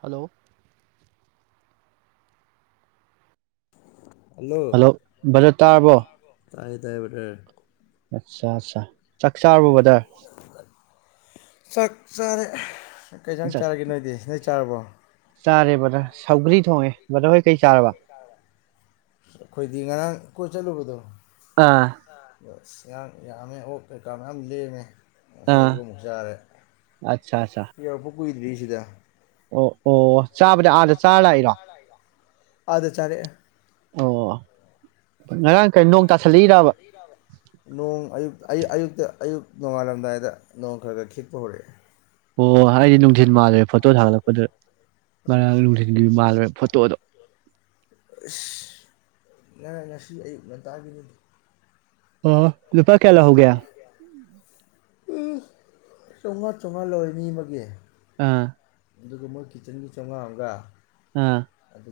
Hello. Hello ꯕꯗꯔ꯫ ꯇꯥꯔꯕꯣ꯫ ꯇꯥꯏ ꯇꯥꯌ‌ꯦ ꯕꯗꯔ꯫ ꯑꯠꯆꯥ ꯑꯠꯆꯥ ꯆꯥꯛ ꯆꯥꯔꯕꫭ ꯕꯗꯔ꯫ [unintelligible] ꯁꯥꯛ ꯆꯥꯔꯦ ꯀꯩꯏꯟꯖꯥꯡ ꯆꯥꯛ ꯆꯥꯔꯦꯒꯦ ꯅꯣꯏꯗꯤ ꯅꫭꯏ ꯆꯥꯔꯕꯣ ꯆꯥꯔꯦ ꯕꯗ꯭ꯌ ꯁꯧꯒ꯭ꯔꯤ ꯊꯣꯡꯉꯦ ꯕꯗ꯭ꯔ ꯍꯣꯏ ꯀꯩ ꯆꯥꯔꯕ ꯑꯩꯈꯣꯏꯗꯤ ꯉꯔꯥꯡ ꯀꯣꯏ ꯆꯠꯂꯨꯕꯗꯣ ꯑꯥ ꯉꯌꯥꯡ ꯌꯥꯝꯃꯦ ꯑꯣꯛ ꯀꯩꯀꯥ ꯃꯥꯌꯝ ꯂꯩꯃꯦ ꯉꯁꯤ ꯑꯥ ꯑꯌꯨꯛ ꯑꯃꯥꯛ ꯆꯥꯔꯦ ꯑꯠꯆꯥ ꯑꯠꯆꯥ ꯀꯨꯏꯗ꯭ꯔꯤꯌꯦꯁꯤꯗ ꯑꯣ ꯑꯣ ꯆꯥꯕꯗꯤ ꯑꯥꯗ ꯆꯥꯔ ꯂꯥꯛꯏꯔꯣ ꯑꯗ ꯆꯔꯦꯛ ꯑꯦ ꯑꯣ ꯉꯔꯥꯡ ꯀꯩ ꯅꯣꯡ ꯇꯥꯁꯜꯂꯛꯏꯔꯕ ꯑꯗ ꯑꯌꯨꯛ ꯅꯣꯡꯉꯥꯜꯂꯝꯗꯥꯏꯗ ꯅꯣꯡ ꯈꯔ ꯈꯔ ꯈꯤꯠꯄ ꯍꯧꯔꯛꯑꯦ ꯑꯣ ꯍꯥꯏꯗꯤ ꯅꯨꯡꯊꯤꯟ ꯃꯥꯜꯂꯦ ꯐꯣꯇꯣ ꯊꯥꯒꯠꯂꯛꯄꯗꯨꯗ [unintelligible] ꯐꯣꯇꯣꯗꯣ ꯑꯁ ꯉꯔ ꯉꯁꯤ ꯑꯌꯨꯛ ꯉꯟꯇꯥꯒꯤꯅꯤꯗꯤ ꯑꫭ ꯂꯨꯄꯥ ꯀꯌꯥ ꯂꯧꯍꯧꯒꯦ ꯎ ꯆꯝꯉ ꯆꯝꯉ ꯂꯧꯋꯦ ꯃꯤ ꯑꯃꯒꯤ ꯑꯥ ꯑꯗꯨꯒ ꯃꯣꯏ ꯀꯤꯠꯆꯟꯒꯤ ꯆꯥꯝꯃꯉꯥ ꯑꯃꯒ ꯑꯥ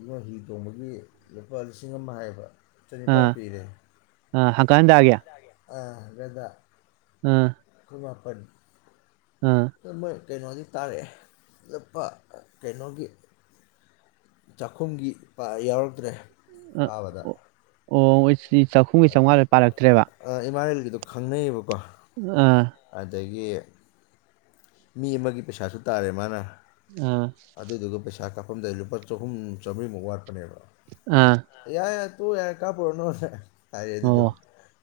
ꯃꫭꯏ ꯍꯤ ꯇꯣꯡꯕꯒꯤ ꯂꯨꯄꯥ ꯂꯤꯁꯤꯡ ꯑꯃ ꯍꯥꯏꯌꯦꯕ ꯆꯅꯤꯄꯥꯟ ꯄꯤꯔꯦ ꯍꯟꯀꯠ ꯍꯟꯗꯒꯤ ꯑ ꯕꯦꯗ ꯑ ꯃꯤ ꯃꯥꯄꯟ ꯇꯨꯃꯣꯏ ꯀꯩꯅꯣꯗꯤ ꯇꯥꯔꯛꯑꯦ ꯂꯨꯞꯄ ꯀꯩꯅꯣꯒꯤ ꯆꯥꯛꯈꯨꯝꯒꯤ ꯄ ꯌꯥꯎꯔꯛꯇ꯭ꯔꯦ ꯑꯥ ꯄꯕꯗ ꯑꯣ ꯑꯣ ꯆꯥꯛꯈꯨꯝꯒ ꯆꯥꯝꯉꯥꯗꫭ ꯄꯔꯛꯇ꯭ꯔꯦꯕ ꯗꫭ ꯈꯪꯅꯩꯌꯦꯕꯀꯣ ꯑꯥ ꯒꯤ ꯃꯤ ꯑꯃꯒꯤ ꯄꯩꯁꯥꯁꯨ ꯇꯥꯔꯦ ꯃꯥꯅ ꯑꯥ ꯑꯗꯗꯨꯒ ꯄꯩꯁꯥ ꯀꯞ ꯐꯝꯗ ꯂꯨꯄꯥ ꯆꯍꯨꯝ ꯆꯥꯝꯔꯤꯃꯨꯛ ꯋꯥꯠꯄꯅꯦꯕ ꯑꯥ [unintelligible] ꯌꯥ ꯌꯥ ꯀꯞꯄꯨꯔꯅꯨꯅ ꯍꯥꯏꯌꯦ ꯑꯗꯨꯗꯣ ꯑꯣ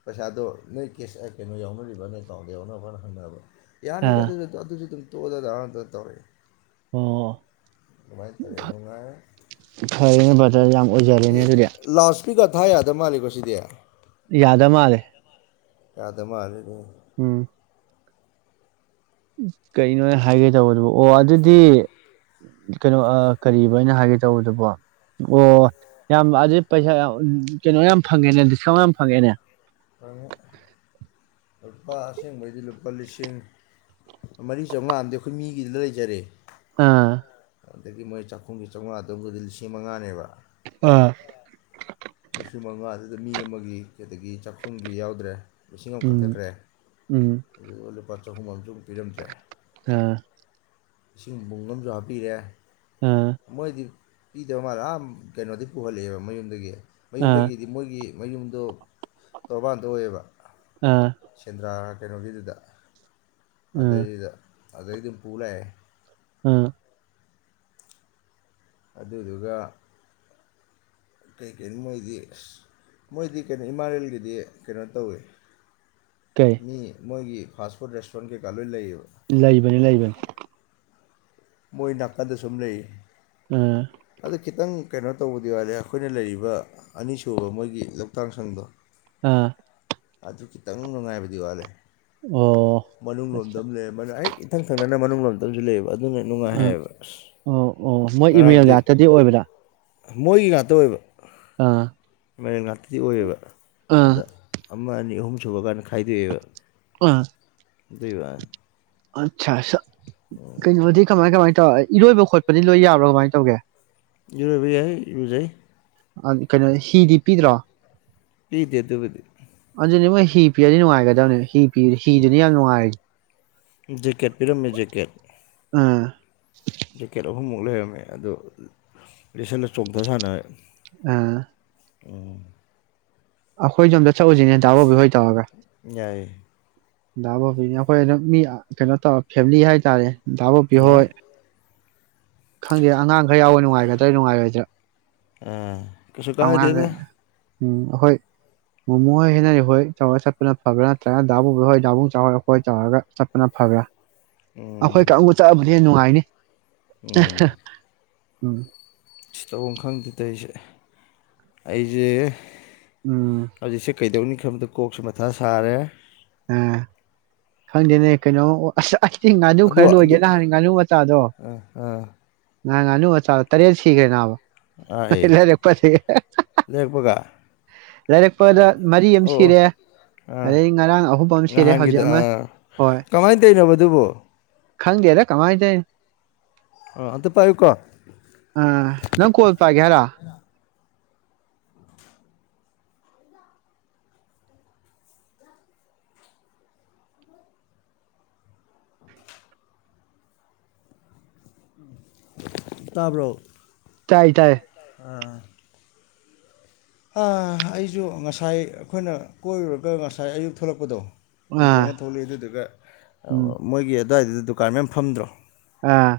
ꯄꯩꯁꯥꯗꯣ ꯅꯣꯏ ꯀꯦꯁ ꯀꯩꯅꯣ ꯌꯥꯎꯅꯔꯤꯕꫭꯅ ꯑꯦꯀꯥꯎꯟꯗ ꯌꯥꯎꯅꯔꯤꯕꫭꯅ ꯍꯪꯅꯕ ꯌꯥꯅꯤ ꯑꯥ ꯑꯗꯨꯗꯤ [unintelligible] ꯗ ꯗꯥ [unintelligible] ꯇꯧꯔꯛꯑꯦ ꯑꯣ ꯑꯗꯨꯃꯥꯏꯅ ꯇꯧꯔꯛꯑꯦ ꯐ ꯅꯨꯡꯉꯥꯏꯔꯦ ꯐꯔꯦꯅꯦ ꯕꯗ꯭ꯔ ꯌꯥꯝ ꯑꯣꯏꯖꯔꯦꯅꯦ ꯑꯗꯨꯗꯤ ꯏ ꯀꯥꯔꯗ ꯊꯥ ꯌꯥꯗ ꯃꯥꯜꯂꯦꯀꯣ ꯁꯤꯗꯤ ꯌꯥꯗ ꯃꯥꯜꯂꯦ ꯌꯥꯗ ꯃꯥꯜꯂꯦ ꯎꯝ ꯀꯩꯅꯣ ꯑꯦ ꯍꯥꯏꯒꯦ ꯇꯧꯕꯗꯨꯕꯨ ꯑꯣ ꯑꯗꯨꯗꯤ ꯀꯩꯅꯣ ꯑ ꯀꯔꯤꯕ ꯑꯩꯅ ꯍꯥꯏꯒꯦ ꯇꯧꯕꯗꯨꯕꯣ ꯑꯣ ꯌꯥꯝ ꯑꯗꯨꯗꯤ ꯄꯩꯁꯥ ꯌꯥꯝ ꯀꯩꯅꯣ ꯌꯥꯝ ꯐꯪꯉꯦꯅꯦ ꯗꯤꯁꯀꯥꯎꯟ ꯌꯥꯝ ꯐꯪꯉꯦꯅꯦ ꯂꯨꯄꯥ ꯑꯁꯦꯡꯕꯩꯗꯤ ꯂꯨꯄꯥ ꯂꯤꯁꯤꯡ ꯃꯔꯤ ꯆꯥꯝꯃꯉꯥ ꯑꯃꯗꯤ ꯑꯩꯈꯣꯏ ꯃꯤꯒꯤꯗ ꯂꯩꯖꯔꯦ ꯑꯥ ꯑꯗꯒꯤ ꯃꯣꯏ ꯆꯥꯛꯈꯨꯝꯒꯤ ꯆꯥꯝꯃꯉꯥ ꯗꯨꯒꯗꯤ ꯂꯤꯁꯤꯡ ꯃꯉꯥꯅꯦꯕ ꯑꯥ ꯂꯤꯁꯤꯡ ꯃꯉꯥ ꯑꯗꯨꯗ ꯃꯤ ꯑꯃꯒꯤ ꯑꯗꯒꯤ ꯆꯥꯛꯈꯨꯝꯒꯤ ꯌꯥꯎꯗ꯭ꯔꯦ ꯂꯤꯁꯤꯡ ꯑꯃ ꯎꯝ ꯀꯛꯊꯠꯈ꯭ꯔꯦ ꯎꯝ ꯑꯗꯨꯒ ꯂꯨꯄꯥ ꯆꯥꯍꯨꯝ ꯑꯝꯖꯨ ꯄꯤꯔꯝꯗ꯭ꯔꯦ ꯑꯥ ꯏꯁꯤꯡ ꯕꯨꯡ ꯑꯝꯖꯨ ꯍꯥꯞꯄꯤꯔꯦ ꯑꯥ ꯃꯣꯏꯗꯤ ꯄꯤꯗꯕ ꯃꯥꯜꯂꯦ ꯑ ꯀꯩꯅꯣꯗꯩ ꯄꯨꯍꯜꯂꯛ ꯑꯦꯕ ꯃꯌꯨꯝꯗꯒꯤ ꯑꯥ ꯃꯌꯨꯝꯗꯒꯤꯗꯤ ꯃꯣꯏꯒꯤ ꯃꯌꯨꯝꯗꯣ ꯇꯣꯔꯕꯥꯟꯗ ꯑꯣꯏꯌꯦꯕ ꯑꯥ ꯁꯦꯟꯗ꯭ꯔꯥ ꯀꯩꯅꯣꯒꯤꯗꯨꯗ ꯑꯥ ꯑꯗꯩꯗꯨꯗ ꯑꯗꯩ ꯑꯗꯨꯝ ꯄꯨꯂꯛꯑꯦ ꯎꯝ ꯑꯗꯨꯗꯨꯒ ꯀꯩ ꯀꯩꯅꫭ ꯃꯣꯏꯒꯤ ꯑꯁ ꯃꯣꯏꯗꯤ ꯀꯩꯅꯣ ꯏꯃꯥꯔꯦꯟꯒꯤꯗꯤ ꯀꯩꯅꯣ ꯇꯧꯋꯦ ꯀꯩ ꯃꯤ ꯃꯣꯏꯒꯤ ꯐꯥꯁ ꯐꯨꯗ ꯔꯦꯇꯨꯔꯦꯟ ꯀꯩꯀꯥ ꯂꯣꯏ ꯂꯩꯌꯦꯕ ꯂꯩꯕꯅꯤ ꯂꯩꯕꯅꯤ ꯃꯣꯏ ꯅꯥꯀꯟꯗ ꯁꯨꯝ ꯂꯩ ꯑꯝ ꯈꯤꯇꯪ ꯀꯩꯅꯣ ꯇꯧꯕꯗꯤ ꯋꯥꯂꯦ ꯑꯩꯈꯣꯏꯅ ꯂꯩꯔꯤꯕ ꯑꯅꯤꯁꯨꯕ ꯃꯣꯏꯒꯤ ꯂꯧꯇꯥꯛꯁꯪꯗꯣ ꯑꯥ ꯑꯗꯨ ꯈꯤꯇꯪ ꯅꯨꯡꯉꯥꯏꯕꯗꯤ ꯋꯥꯠꯂꯦ ꯑꯣ ꯃꯅꯨꯡ ꯑꯠꯆꯥ ꯂꯣꯝꯗꯕꯅꯦ ꯑꯩ ꯏꯊꯪ ꯊꯪꯅꯅ ꯃꯅꯨꯡ ꯂꯣꯝꯗ ꯑꯗꯨ ꯂꯩꯕ ꯎꯝ ꯑꯣ ꯑꯣ ꯃꯣꯏ ꯏꯃꯦꯜ ꯉꯔꯥꯡꯗꯤ ꯉꯥꯛꯇꯗꯤ ꯑꯣꯏꯕꯗ ꯃꯣꯏꯒꯤ ꯉꯥꯛꯇ ꯑꯣꯏꯕ ꯃꯔꯦꯟ ꯉꯥꯛꯇꯗꯤ ꯑꯣꯏꯌꯦꯕ ꯑꯥ ꯑꯗ ꯑꯃ ꯑꯅꯤ ꯑꯍꯨꯝ ꯁꯨꯕꯀꯥꯟꯗ ꯈꯥꯏꯗꯣꯛꯑꯦꯕ ꯑ ꯑꯗꯨꯏ ꯋꯥꯅꯤ ꯑꯆꯥ ꯁ ꯀꯩꯅꯅ ꯀꯃꯥꯏ ꯀꯃꯥꯏ ꯏꯔꯣꯏꯕ ꯈꯣꯠꯄꯗꯤ ꯂꯣꯏ ꯌꯥꯕ꯭ꯔꯥ ꯀꯃꯥꯏꯅ ꯇꯧꯒꯦ ꯏꯔꯣꯏꯕ ꯌꯥꯏ ꯏꯔꯨꯖꯩ ꯀꯩꯅꯣ ꯍꯤꯗꯤ ꯄꯤꯗ꯭ꯔꯣ ꯄꯤꯗꯦ ꯑꯗꯨ ꯑꯗꯨꯕꯨꯗꯤ ꯅꯦ ꯃꯣꯏ ꯍꯤ ꯄꯤꯔꯗꯤ ꯅꯨꯡꯉꯥꯏꯒꯗꯕꯅꯦ ꯍꯤ ꯍꯤ ꯄꯤꯔꯗꯤ ꯍꯤꯗꯨꯅ ꯌꯥꯝ ꯅꯨꯡꯉꯥꯏꯔꯦ ꯖꯦꯀꯦꯠ ꯄꯤꯔꯝꯃꯦ ꯖꯦꯀꯦꯠ ꯑꯥ ꯖꯦꯀꯦꯠ ꯑꯍꯨꯝꯃꯨꯛ ꯂꯩꯔꯝꯃꯦ ꯑꯗꯣ ꯂꯤꯁꯜꯟꯅ ꯆꯣꯡꯊ ꯁꯥꯟꯅꯔ ꯑꯥ ꯎꯝ ꯑꯈꯣꯏ ꯁꯣꯝꯗꯥ ꯁꯛꯎꯁꯤꯅꯦ ꯇꯥꯕꯣꯕꯨ ꯍꯣꯏ ꯇꯧꯔꯒ ꯌꯥꯏꯌꯦ ꯟꯗꯥ ꯕꯣꯕꯤꯅꯦ ꯑꯩꯈꯣꯏ ꯑꯗꯨꯝ ꯃꯤ ꯀꯩꯅꯣ ꯇꯧꯔ ꯐꯦꯃꯤꯂꯤ ꯍꯥꯏꯇꯥꯔꯦ ꯗꯥ ꯑꯣꯄꯤꯌꯣ ꯌꯥꯏ ꯍꯣꯏ ꯈꯪꯗꯦ ꯑꯉꯥꯡ ꯈꯔ ꯌꯥꯎꯋꯦ ꯅꯨꯡꯉꯥꯏꯒꯗ꯭ꯔꯥ ꯅꯨꯡꯉꯥꯏꯔꯣꯏꯗ꯭ꯔꯥ ꯑ ꯀꯁꯨ ꯀꯥꯏꯗꯦꯗ ꯑꯉꯥꯡꯈꯩ ꯎꯝ ꯑꯩꯈꯣꯏ ꯃꯣꯃꯣ ꯍꯣꯏ ꯍꯦꯟꯅꯔꯤ ꯍꯣꯏ ꯇꯧꯔ ꯆꯠꯄꯅ ꯐꯕ꯭ꯔꯥ ꯅꯠꯇ꯭ꯔꯒꯅ ꯗꯥꯕꯨꯡꯕꯨ ꯍꯣꯏ ꯗꯥꯕꯨꯡꯆꯥꯍꯣꯏ ꯇꯧꯔꯒ ꯆꯠꯄꯅ ꯐꯕ꯭ꯔꯥ ꯑꯩꯈꯣꯏ ꯎꯝ ꯀꯥꯡꯎ ꯆꯥꯕꯩ ꯍꯦ ꯅꯨꯡꯉꯥꯏꯅꯤ ꯎꯝ ꯎꯝ ꯁꯤ ꯇꯧꯐꯝ ꯈꯪꯗꯦꯗ ꯑꯩꯁꯦ ꯑꯩꯁꯦ ꯎꯝ ꯍꯧꯖꯤꯛꯁꯦ ꯀꯩꯗꯧꯔꯅꯤ ꯁꯝꯗ ꯀꯣꯛꯁꯨ ꯃꯊꯥ ꯁꯥꯔꯦ ꯑꯝ ꯈꯪꯗꯦꯅꯦ ꯀꯩꯅꯣ ꯏꯁꯤꯡ ꯉꯥꯅꯨ ꯑꯗꯣ ꯈꯔ ꯑꯗꯨ ꯂꯣꯏꯒꯦ ꯅꯍꯥꯟ ꯉꯥꯅꯨ ꯃꯆꯥꯗꯣ ꯑꯥ ꯉꯍꯥꯟ ꯉꯥꯅꯨ ꯃꯆꯥ ꯇꯔꯦꯠ ꯁꯤꯈ꯭ꯔꯦ ꯅꯥꯕ ꯑꯥ ꯑꯦ ꯂꯩꯔꯛꯄꯁ ꯂꯩꯔꯛꯄꯒ ꯂꯩꯔꯛꯄꯗ ꯃꯔꯤ ꯑꯃ ꯑꯣ ꯑꯣ ꯁꯤꯔꯦ ꯑꯥ ꯑꯗꯩ ꯉꯔꯥꯡ ꯑꯍꯨꯝ ꯑꯃ ꯁꯤꯔꯦ ꯍꯧꯖꯤꯛ ꯅꯍꯥꯟꯒꯤꯗ ꯑꯃ ꯑꯥ ꯍꯣꯏ ꯀꯃꯥꯏꯅ ꯇꯧꯔꯤꯅꯣ ꯑꯗꯨꯕꯣ ꯈꯪꯗꯦꯗ ꯀꯃꯥꯏ ꯇꯧꯔꯤꯅꯣ ꯑꯥ ꯑꯝꯇ ꯄꯥꯏꯌꯨꯀꯣ ꯑ ꯅꯪ ꯀꯣꯜ ꯄꯥꯏꯒꯦ ꯍꯥꯏꯔꯣ ꯇꯥꯕ꯭ꯔꯣ ꯇꯥꯏ ꯇꯥꯏ ꯑꯥ ꯍꯥ ꯑꯩꯁꯨ ꯉꯁꯥꯏ ꯑꯩꯈꯣꯏꯅ ꯀꯣꯏꯔꯨꯔꯒ ꯉꯁꯥꯏ ꯑꯌꯨꯛ ꯊꯣꯛꯂꯛꯄꯗꯣ ꯍꯤ ꯑꯥ ꯇꯣꯡꯉꯒ ꯊꯣꯛꯂꯛꯑꯦ ꯑꯗꯨꯗꯨꯒ ꯎꯝ ꯃꯣꯏꯒꯤ ꯑꯗꯨꯋꯥꯏꯗꯨꯗ ꯗꯨꯀꯥꯟ ꯃꯌꯥꯝ ꯐꯝꯗ꯭ꯔꯣ ꯑꯥ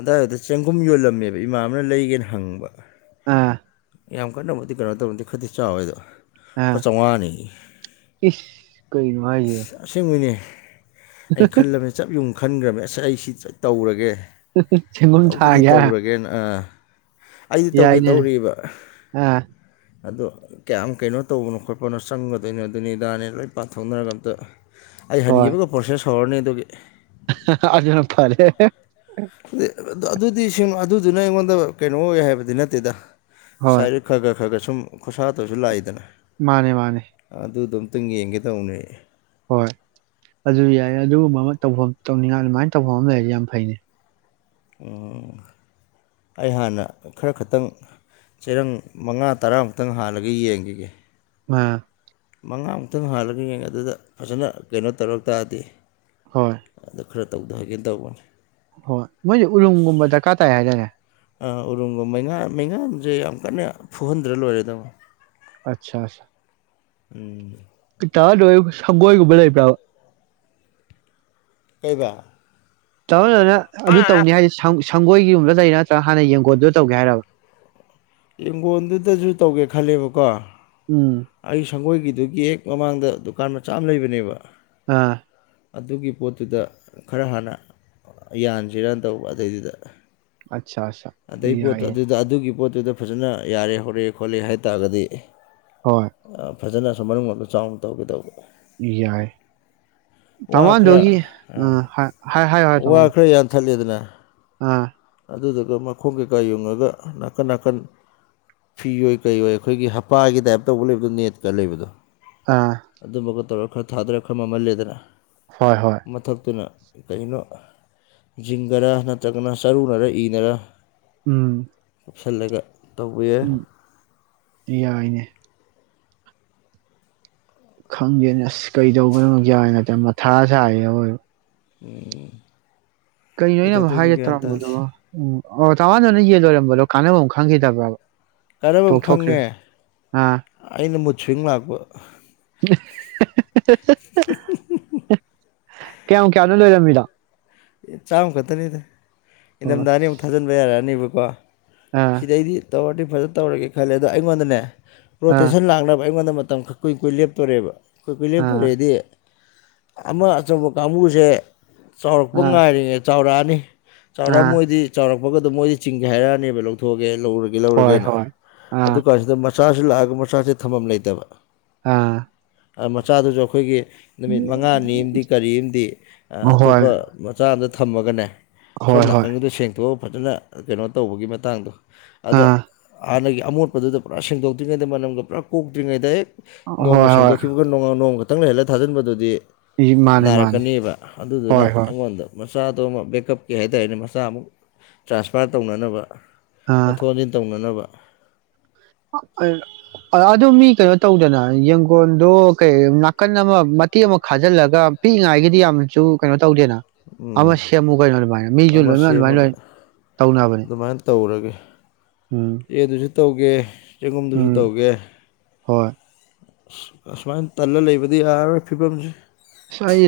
ꯑꯗꯋꯥꯏꯗ ꯆꯦꯡꯒꯨꯝ ꯌꯣꯜꯂꯝꯃꯦꯕ ꯏꯃꯥꯅꯕꯅ ꯂꯩꯒꯦꯅ ꯍꯪꯉꯨꯕ ꯑꯥ ꯌꯥꯝ ꯀꯟꯅꯕꯨꯗꯤ ꯀꯩꯅꯣ ꯇꯧꯔꯗꯤ ꯈꯔꯗꯤ ꯆꯥꯎꯋꯦꯗꯣ ꯑꯥ ꯂꯨꯄꯥ ꯆꯥꯝꯃꯉꯥꯅꯦꯌꯦ ꯏꯁ ꯀꯩꯅꯣ ꯍꯥꯏꯁꯤꯕꯣ ꯑꯁꯦꯡꯕꯩꯅꯦ ꯑꯩꯅ ꯈꯜꯂꯕꯅꯦ ꯆꯞ ꯌꯨꯡ ꯈꯟꯈ꯭ꯔꯕꯃꯦ ꯑꯁ ꯑꯩꯁꯤ ꯁꯣꯏꯗꯅ ꯇꯧꯔꯒꯦ ꯁꯦꯝꯐꯝ ꯇꯧꯗꯗꯤ ꯁꯥꯔꯒꯦ ꯍꯥꯢꯔꯣ ꯇꯧꯔꯒꯦꯅ ꯑꯥ ꯑꯩꯗꯤ ꯇꯧꯒꯦ ꯇꯧꯔꯤꯕ ꯑꯥ ꯑꯗꯣ ꯀꯌꯥꯝ ꯀꯩꯅꯣ ꯇꯧꯕꯅꯣ ꯈꯣꯠꯄꯅꯣ ꯆꯪꯒꯗꯣꯏꯅꯣ ꯑꯗꯨꯅꯤ ꯏꯗꯥꯅꯦ ꯂꯣꯏ ꯄꯥꯊꯣꯛꯅꯔꯒ ꯑꯝꯇ ꯑꯩ ꯍꯣꯏ ꯍꯟꯈꯤꯕꯒ ꯄ꯭ꯔꯣꯁꯦꯁ ꯍꯧꯔꯅꯤ ꯑꯗꯨꯒꯤ ꯑꯗꯨꯅ ꯐꯔꯦ ꯑ ꯑꯗꯨꯗꯤ ꯑꯗꯨꯗꯨꯅ ꯑꯩꯉꯣꯟꯗ ꯀꯩꯅꯣ ꯑꯣꯏ ꯍꯥꯏꯕꯗꯤ ꯅꯠꯇꯦꯗ ꯍꯣꯏ ꯁꯥꯏꯠꯇ ꯒꯤ ꯈꯔꯒ ꯈꯔꯒ ꯁꯨꯝ ꯁꯨꯝ ꯈꯣꯔꯁꯥꯇ ꯑꯣꯏꯁꯨ ꯂꯥꯛꯏꯗꯅ ꯃꯥꯅꯦ ꯃꯥꯅꯦ ꯈꯤꯇꯪ ꯌꯦꯡꯒꯦ ꯇꯧꯕꯅꯦ ꯍꯣꯏ ꯑꯗꯨ ꯌꯥꯏ ꯑꯗꯨꯒꯨꯝꯕ ꯑꯃ ꯇꯧꯐꯝ ꯇꯧꯅꯤꯡꯉꯥꯏ ꯑꯗꯨꯃꯥꯏꯅ ꯇꯧꯐꯝ ꯑꯃ ꯂꯩꯔꯗꯤ ꯌꯥꯝ ꯐꯩꯅꯦ ꯎ ꯑꯩ ꯍꯥꯟꯅ ꯈꯔ ꯈꯛꯇꯪ ꯆꯔꯪ ꯃꯉꯥ ꯇꯔꯥꯃꯨꯛꯇꯪ ꯍꯥꯜꯂꯒ ꯌꯦꯡꯈꯤꯒꯦ ꯑ ꯃꯉꯥꯃꯨꯛꯇꯪ ꯍꯥꯜꯂꯒ ꯌꯦꯡꯉ ꯑꯗꯨꯗ ꯐꯖꯅ ꯀꯩꯅꯣ ꯇꯧꯔ ꯇꯥꯔꯗꯤ ꯍꯣꯏ ꯑꯗꯨ ꯈꯔ ꯇꯧꯊꯍꯒꯦ ꯇꯧꯕꯅꯤ ꯍꯣꯏ ꯃꯣꯏꯁꯦ ꯎꯔꯨꯝꯒꯨꯝꯕ ꯗꯔꯀꯥꯔ ꯇꯥꯏ ꯍꯥꯏꯇꯥꯔꯦ ꯎꯔꯨꯝꯒꯨꯝ ꯃꯩꯉꯥ ꯃꯩꯉꯥꯁꯦ ꯌꯥꯝ ꯀꯟꯅ ꯐꯨꯍꯟꯗ꯭ꯔ ꯂꯣꯏꯔꯦꯗꯃꯣ ꯑꯆꯥ ꯎꯝ ꯇꯗ ꯁꯪꯒꯣꯏꯒꯨꯝꯕ ꯂꯩꯕ꯭ꯔꯥꯕ ꯀꯕ ꯆꯧꯅꯅꯦ ꯑꯗꯨ ꯇꯧꯅꯤ ꯍꯥꯏꯗꯤ ꯁꯪꯒꯣꯏꯒꯤꯒꯨꯝꯕꯗ ꯂꯩꯔꯤ ꯅꯠꯇ꯭ꯔꯒ ꯍꯥꯟꯅ ꯌꯦꯡꯒꯣꯟꯜꯗꯨ ꯇꯧꯒꯦ ꯍꯥꯏꯔꯕ ꯏꯡꯒꯣꯟꯗꯨꯗꯁꯨ ꯇꯧꯒꯦ ꯈꯜꯂꯦꯕꯀꯣ ꯎꯝ ꯑꯩ ꯁꯪꯒꯣꯏꯒꯤꯗꯨꯒꯤ ꯍꯦꯛ ꯃꯃꯥꯡꯗ ꯗꯨꯀꯥꯟ ꯃꯆꯥ ꯑꯃ ꯂꯩꯕꯅꯦꯕ ꯑꯥ ꯑꯗꯨꯒꯤ ꯄꯣꯠꯇꯨꯗ ꯈꯔ ꯍꯥꯟꯅ ꯌꯥꯟꯁꯤꯔꯅ ꯇꯧꯕ ꯑꯗꯨꯗꯩꯗꯨꯗ ꯑꯠꯆꯥ ꯑꯠꯆꯥ ꯑꯗꯩ ꯄꯣꯠꯇꯣ ꯌꯥꯏꯌꯦ ꯑꯗꯨꯗ ꯑꯗꯨꯒꯤ ꯄꯣ ꯑꯗꯨꯗ ꯐꯖꯅ ꯌꯥꯔꯦ ꯍꯧꯔꯛꯑꯦ ꯈꯣꯠꯂꯦ ꯍꯥꯏꯇꯥꯥꯔꯒꯗꯤ ꯍꯣꯏ ꯐꯖꯅꯁꯨ ꯃꯅꯨꯡ ꯑꯃ ꯆꯥꯎꯅ ꯇꯧꯒꯦꯗꯧꯕ ꯌꯥꯏ ꯋꯥ ꯈꯔ ꯇꯃꯥꯟꯗꯨꯒꯤ ꯍꯥꯏꯌ ꯍꯥꯏ ꯇꯃꯥꯟꯣ ꯄꯤ꯭ꯂꯦ ꯑꯥ ꯑꯗꯨꯗꯨꯒ ꯃꯈꯣꯡ ꯀꯩꯀꯥ ꯌꯨꯡꯉꯒ ꯅꯥꯀꯟ ꯅꯥꯀꯟ ꯐꯤ ꯑꯣꯏꯣꯏ ꯀꯩꯌꯣꯏ ꯑꯩꯈꯣꯏꯒꯤ ꯍꯞꯄꯥꯒꯤ ꯇꯥꯏꯞ ꯇꯧꯕ ꯂꯩꯕꯗꯣ ꯅꯦꯠꯀ ꯂꯩꯕꯗꯣ ꯑꯥ ꯑꯗꯨꯃꯒ ꯇꯧꯔꯛ ꯈꯔ ꯊꯥꯗꯔ ꯈꯔ ꯃꯃꯜꯂꯦꯗꯅ ꯍꯣꯏ ꯍꯣꯏ ꯃꯊꯛꯇꯨꯅ ꯀꯩꯅꯣ ꯖꯤꯡꯒꯔꯥ ꯅꯠꯇ꯭ꯔꯒꯅ ꯆꯔꯨꯅꯔ ꯏꯅꯔ ꯎꯝ ꯁꯜꯂꯒ ꯎꯝ ꯌꯥꯏꯅꯦ ꯈꯪꯗꯦꯅꯦ ꯑꯁ ꯀꯔꯤꯗꯧꯕꯅꯣ ꯀꯦ ꯅꯠꯇꯦ ꯃꯊꯥ ꯁꯥꯏꯌꯦꯕꯣꯏꯕ ꯎꯝ ꯀꯩꯅꯣ ꯌꯥꯝ ꯍꯥꯏꯒꯦ ꯇꯥꯝꯕꯗꯣ ꯎꯝ ꯑꯣ ꯇꯥꯔꯃꯥꯅꯗ ꯅꯣꯏ ꯌꯦꯟ ꯂꯣꯏꯔꯝꯕꯗꯣ ꯀꯥꯟꯅꯕ ꯑꯃ ꯈꯪꯈꯤꯗꯕ꯭ꯔꯕ ꯀꯔꯝꯕ ꯈꯪꯉꯦ ꯇꯣꯛꯊꯣꯛꯈ꯭ꯔꯤꯔꯣ ꯑꯥ ꯑꯩꯅ ꯃꯨꯠ ꯁ꯭ꯋꯤꯡ ꯂꯥꯛꯄ [unintelligible] ꯀꯌꯥꯝ ꯀꯌꯥꯅꯣ ꯂꯩꯣꯏꯔꯝꯃꯤꯗꯣ ꯆꯥꯝꯃ ꯈꯛꯇꯅꯤꯗ ꯑꯣ ꯏꯪꯊꯝꯊꯥꯅꯤ ꯑꯃꯨꯛ ꯊꯥꯖꯤꯟꯕ ꯌꯥꯔꯛꯑꯅꯤꯕ ꯋꯥ ꯑꯥ ꯁꯤꯗꯥꯏꯗꯤ ꯇꯋꯥꯔꯗꯤ ꯐꯖ ꯇꯧꯔꯒꯦ ꯈꯜꯂꯦ ꯑꯗꯣ ꯑꯩꯉꯣꯟꯗꯅꯦ ꯑꯥ ꯔꯣꯇꯦꯁꯟ ꯂꯥꯛꯅꯕ ꯑꯩꯉꯣꯟꯗ ꯃꯇꯝ ꯈꯛ ꯀꯨꯏ ꯀꯨꯣꯏ ꯂꯦꯞꯇꯣꯔꯦꯕ ꯑꯥ [unintelligible] ꯑꯃ ꯑꯆꯧꯕ ꯀꯥꯡꯕꯨꯁꯦ ꯆꯥꯎ ꯑꯥ ꯉꯥꯔꯤꯅꯦ ꯆꯥꯎꯔꯛꯑꯅꯤ ꯆꯥꯎꯔꯥꯛ ꯑꯥ ꯃꯣꯏꯗꯤ ꯆꯥꯎꯔꯄ ꯊꯣꯛꯄꯗ ꯃꯣꯏꯗꯤ ꯆꯤꯡꯒ ꯍꯥꯏꯔꯛꯑꯅꯦꯕ ꯂꯧꯊꯣꯛꯑꯦ ꯂꯧꯔꯒꯦ ꯍꯣꯏ ꯂꯧꯔꯒꯦꯅ ꯍꯣꯏ ꯑꯥ ꯑꯗꯨ ꯀꯥꯟꯁꯤꯗ ꯃꯆꯥꯁꯤ ꯂꯥꯛꯑꯒ ꯃꯆꯥꯁꯦ ꯊꯝꯐꯝꯝ ꯂꯩꯇꯕ ꯑꯥ ꯃꯆꯥꯗꯨꯁꯨ ꯑꯩꯈꯣꯏꯒꯤ ꯅꯨꯃꯤꯠ ꯃꯉꯥꯅꯤ ꯑꯃꯗꯤ ꯀꯔꯤ ꯑꯃꯗꯤ ꯍꯣꯏ ꯑꯇꯣꯞꯄ ꯆꯥꯝꯗ ꯊꯝꯃꯒꯅꯦ ꯁꯣꯝ ꯍꯣꯏ ꯍꯣꯏ ꯅꯥꯀꯟꯒꯤꯗꯣ ꯁꯦꯡꯇꯣꯛꯑ ꯐꯖꯅ ꯀꯩꯅꯣ ꯇꯧꯕꯒꯤ ꯃꯇꯥꯡꯗꯣ ꯑꯗ ꯑꯥ ꯍꯅꯒ ꯑꯃꯣꯠꯄꯗꯨꯗ ꯄꯨꯔꯥ ꯁꯦꯡꯗꯣꯛꯇ꯭ꯔꯤꯉꯩꯗ ꯃꯅꯝꯒ ꯄꯨꯔꯥ ꯀꯣꯛꯇ꯭ꯔꯤꯉꯩꯗ ꯍꯦꯛ ꯅꯣꯡꯃ ꯍꯣꯏ ꯍꯣꯏ ꯁꯦꯡꯗꯣꯛꯈꯤꯕꯒ ꯅꯣꯡ ꯅꯣꯡꯃꯗ ꯀꯪꯍꯜꯂ ꯊꯥꯖꯤꯟꯕꯗꯨꯗꯤ ꯏ ꯃꯥꯅꯦ ꯃꯥꯅꯦ ꯅꯥꯏꯔꯛꯀꯅꯦꯕ ꯑꯗꯨꯗꯨꯅ ꯍꯣꯏ ꯍꯣꯏ ꯃꯆꯥꯗꯣ ꯑꯃ ꯕꯦꯛꯀꯞꯀꯤ ꯍꯥꯏꯇꯥꯔꯦꯅꯦ ꯃꯆꯥ ꯑꯃꯨꯛ ꯇ꯭ꯔꯥꯟꯁꯐꯥꯔ ꯇꯧꯅꯅꯕ ꯑꯥ ꯑꯣꯟꯠꯊꯣꯛ ꯍꯟꯁꯤꯟ ꯇꯧꯅꯅꯕ ꯑꯗꯨ ꯃꯤ ꯀꯩꯅꯣ ꯇꯧꯗꯅ ꯌꯦꯡꯒꯣꯟꯗꯣ ꯀꯩ ꯅꯥꯀꯟ ꯑꯃ ꯃꯇꯦꯛ ꯑꯃ ꯈꯥꯖꯤꯜꯂꯒ ꯄꯤꯛꯏꯉꯥꯏꯒꯤꯗꯤ ꯌꯥꯝꯅꯁꯨ ꯀꯩꯅꯣ ꯇꯧꯗꯦꯅ ꯑꯃ ꯎꯝ ꯁꯦꯝꯃꯨ ꯀꯩꯅꯣ ꯑꯗꯨꯃꯥꯏꯅ ꯃꯤꯁꯨ ꯑꯃ ꯂꯣꯏꯅ ꯑꯗꯨꯃꯥꯏꯅ ꯁꯦꯝꯃꯒ ꯂꯣꯏ ꯇꯧꯅꯕꯅꯦ ꯎꯝ ꯌꯦ ꯑꯗꯨꯁꯨ ꯇꯧꯒꯦ ꯆꯦꯡꯒꯨꯝꯗꯨꯁꯨ ꯎꯝ ꯇꯧꯒꯦ ꯍꯣꯏ ꯑ ꯑꯁꯨꯃꯥꯏꯅ ꯇꯜꯂ ꯂꯩꯕꯗꯤ ꯌꯥꯔꯔꯣꯏ ꯐꯤꯕꯝꯁꯦ ꯑꯁ ꯑꯩ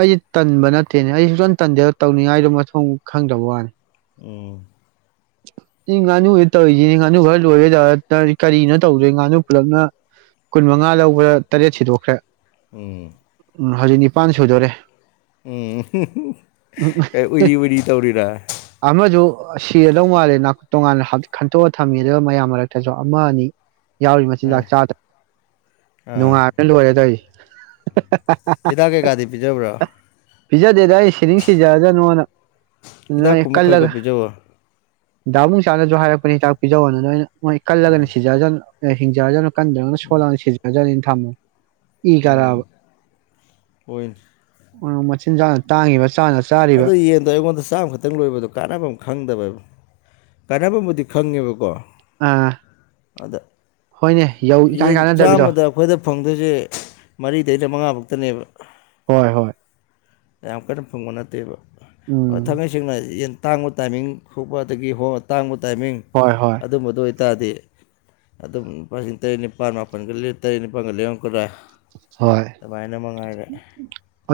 ꯑꯩꯁꯦ ꯇꯟꯕ ꯅꯠꯇꯦꯅꯦ ꯑꯩ ꯁꯨꯡꯇꯝ ꯇꯟꯗꯦ ꯇꯧꯅꯤꯡꯉꯥꯏꯗꯣ ꯃꯊꯣꯡ ꯈꯪꯗꯕ ꯋꯥꯅꯤ ꯎꯝ ꯏ ꯉꯥꯅꯨ ꯇꯧꯔꯤꯁꯤꯅꯦ ꯉꯥꯅꯨ ꯈꯔ ꯂꯣꯏꯒꯦꯗ ꯀꯔꯤꯅꯣ ꯇꯧꯗꯣꯏ ꯉꯥꯅꯨ ꯄꯨꯂꯞꯅ ꯀꯨꯟ ꯃꯉꯥ ꯂꯧꯕ꯭ꯔꯥ ꯇꯔꯦꯠ ꯁꯤꯗꯣꯛꯈ꯭ꯔꯦ ꯎꯝ ꯎꯝ ꯍꯧꯖꯤꯛ ꯅꯤꯄꯥꯟ ꯁꯨꯗꯣꯔꯦ ꯎꯝ ꯎꯝ ꯀꯩ ꯎꯏꯔꯤ ꯎꯏꯔꯤ ꯇꯧꯔꯤꯔꯥ ꯑꯁ ꯁꯤꯔꯗꯧ ꯃꯥꯜꯂꯦ ꯅꯥ ꯇꯣꯉꯥꯟꯅ ꯈꯟꯇꯣꯛꯑ ꯊꯝꯃꯤ ꯑꯗꯨꯒ ꯃꯌꯥꯝ ꯃꯔꯛꯇꯁꯨ ꯑꯃ ꯑꯅꯤ ꯌꯥꯎꯔꯤ ꯃꯆꯤꯟꯖꯥꯛ ꯑꯥ ꯆꯥꯗ ꯑꯥ ꯅꯨꯡꯉꯥꯏꯕ ꯂꯣꯏꯔꯦ ꯇꯧꯔꯤꯁꯦ [inaudible] ꯍꯤꯗꯥꯛ ꯀꯩꯀꯥꯗꯤ ꯄꯤꯖꯕ꯭ꯔꯥ ꯄꯤꯖꯥ ꯗꯦꯗ ꯑꯩ ꯁꯤꯅꯤꯡ ꯁꯤꯖꯔꯖꯅꯣꯅ ꯅꯣꯏ ꯍꯤꯗꯥꯛꯀꯨꯝꯕ ꯈꯔ ꯈꯔ ꯀꯜꯂꯒ ꯄꯤꯖꯧꯋꯣ ꯗꯥꯕꯨꯡ ꯆꯥꯅꯁꯨ ꯍꯥꯏꯔꯛꯄꯅꯦ ꯍꯤꯗꯥꯛ ꯄꯤꯖꯧꯋꯣꯅ ꯂꯣꯏꯅ ꯃꯣꯏ ꯀꯜꯂꯒꯅꯤ ꯁꯤꯖꯖꯅꯤ ꯑꯦ ꯍꯤꯡꯖꯖꯅꯨ ꯀꯟꯗ꯭ꯔꯒꯅ ꯁꯣꯂꯥꯅ ꯁꯤꯖꯤꯖꯔꯅꯤ ꯊꯝꯃꯣ ꯎꯝ ꯍꯣꯏꯅꯦ ꯃꯆꯤꯟꯖꯥꯛꯅ ꯇꯥꯡꯉꯤꯕ ꯆꯥꯅ ꯆꯥꯔꯤꯕ ꯑꯗꯣ ꯌꯦꯟꯗꯣ ꯑꯩꯉꯣꯟꯗ ꯆꯥꯝꯈꯛꯇꯪ ꯂꯣꯏꯕꯗꯣ ꯀꯥꯟꯅꯕꯝ ꯑꯃ ꯈꯪꯗꯕ ꯀꯥꯟꯅꯕꯕꯨꯗꯤ ꯈꯪꯉꯦꯕꯀꯣ ꯑꯥ ꯑꯗ ꯍꯣꯏꯅꯦ ꯌꯧ ꯏꯀꯥꯟ ꯌꯦꯟ ꯀꯥꯟꯅꯗꯕꯤꯗꯣ ꯆꯥꯝꯃꯗ ꯑꯩꯈꯣꯏꯗ ꯐꯪꯗꯣꯏꯁꯦ ꯃꯔꯤꯗꯩ ꯆꯃꯉꯥꯃꯨꯛꯇꯅꯦꯕ ꯍꯣꯏ ꯍꯣꯏ ꯌꯥꯝ ꯀꯟꯅ ꯐꯪꯕ ꯅꯠ ꯇꯦꯕ ꯎꯝ ꯊꯥꯡꯉꯩ ꯁꯦꯡꯅ ꯌꯦꯟ ꯇꯥꯡꯕ ꯇꯥꯏꯃꯤꯡ ꯍꯨꯄ ꯑꯗꯒꯤ ꯍꯣ ꯇꯥꯡꯕ ꯇꯥꯏꯃꯤꯡ ꯍꯣꯏ ꯍꯣꯏ ꯑꯗꯨꯝꯕꯗꯣ ꯑꯣꯏ ꯇꯥꯔꯗꯤ ꯑꯗꯨꯝ ꯂꯨꯄꯥꯁꯤꯡ ꯇꯔꯦꯠ ꯅꯤꯄꯥꯜ ꯃꯥꯄꯜꯒ ꯇꯔꯦꯠ ꯅꯤꯄꯥꯜꯒ ꯂꯦꯝꯃꯛꯀꯗ꯭ꯔꯥ ꯍꯣꯏ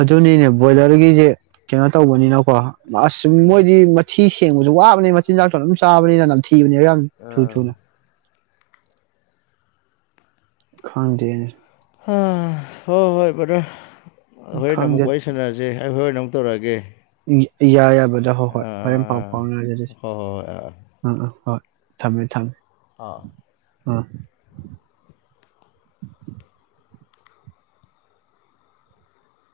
ꯑꯗꯨꯅꯤꯅꯦ ꯕꯣꯏꯂꯔꯒꯤꯁꯦ ꯀꯩꯅꯣ ꯇꯧꯕꯅꯤꯅ ꯀꯣ ꯑꯁ ꯃꯣꯏꯗꯤ ꯃꯊꯤ ꯊꯦꯡꯕꯁꯨ ꯋꯥꯕꯅꯦ ꯃꯆꯤꯟꯖꯥꯛꯣ ꯑꯗꯨꯝ ꯆꯥꯕꯅꯤꯅ ꯅꯝ ꯊ ꯊꯤꯅꯦ ꯌꯥꯝ ꯊꯨꯅ ꯑꯥ ꯊꯨꯅ ꯈꯥꯡꯗꯦ ꯍꯣꯏ ꯍꯣꯏ ꯕꯗꯣ ꯍꯣꯔꯦꯟ ꯈꯪꯗꯦ ꯑꯃꯨꯛ ꯋꯥꯔꯤ ꯁꯥꯟꯅꯔꯁꯦ ꯑꯩ ꯍꯣꯔꯦꯟ ꯑꯃꯨꯛ ꯇꯧꯔꯛꯑꯒꯦ ꯌꯥꯏ ꯌꯥꯏ ꯕꯗꯔ ꯍꯣꯏ ꯍꯣꯏ ꯍꯣꯔꯦꯟ ꯄꯥꯎ ꯑꯥ ꯐꯥꯎꯅꯉꯥꯏꯖ ꯑꯗꯨ ꯍꯣꯏ ꯍꯣꯏ ꯍꯣꯏ ꯑꯥ ꯑꯝ ꯑꯥ ꯍꯣꯏ ꯊꯝꯃꯦ ꯊꯝꯃꯦ ꯑꯥ ꯑꯥ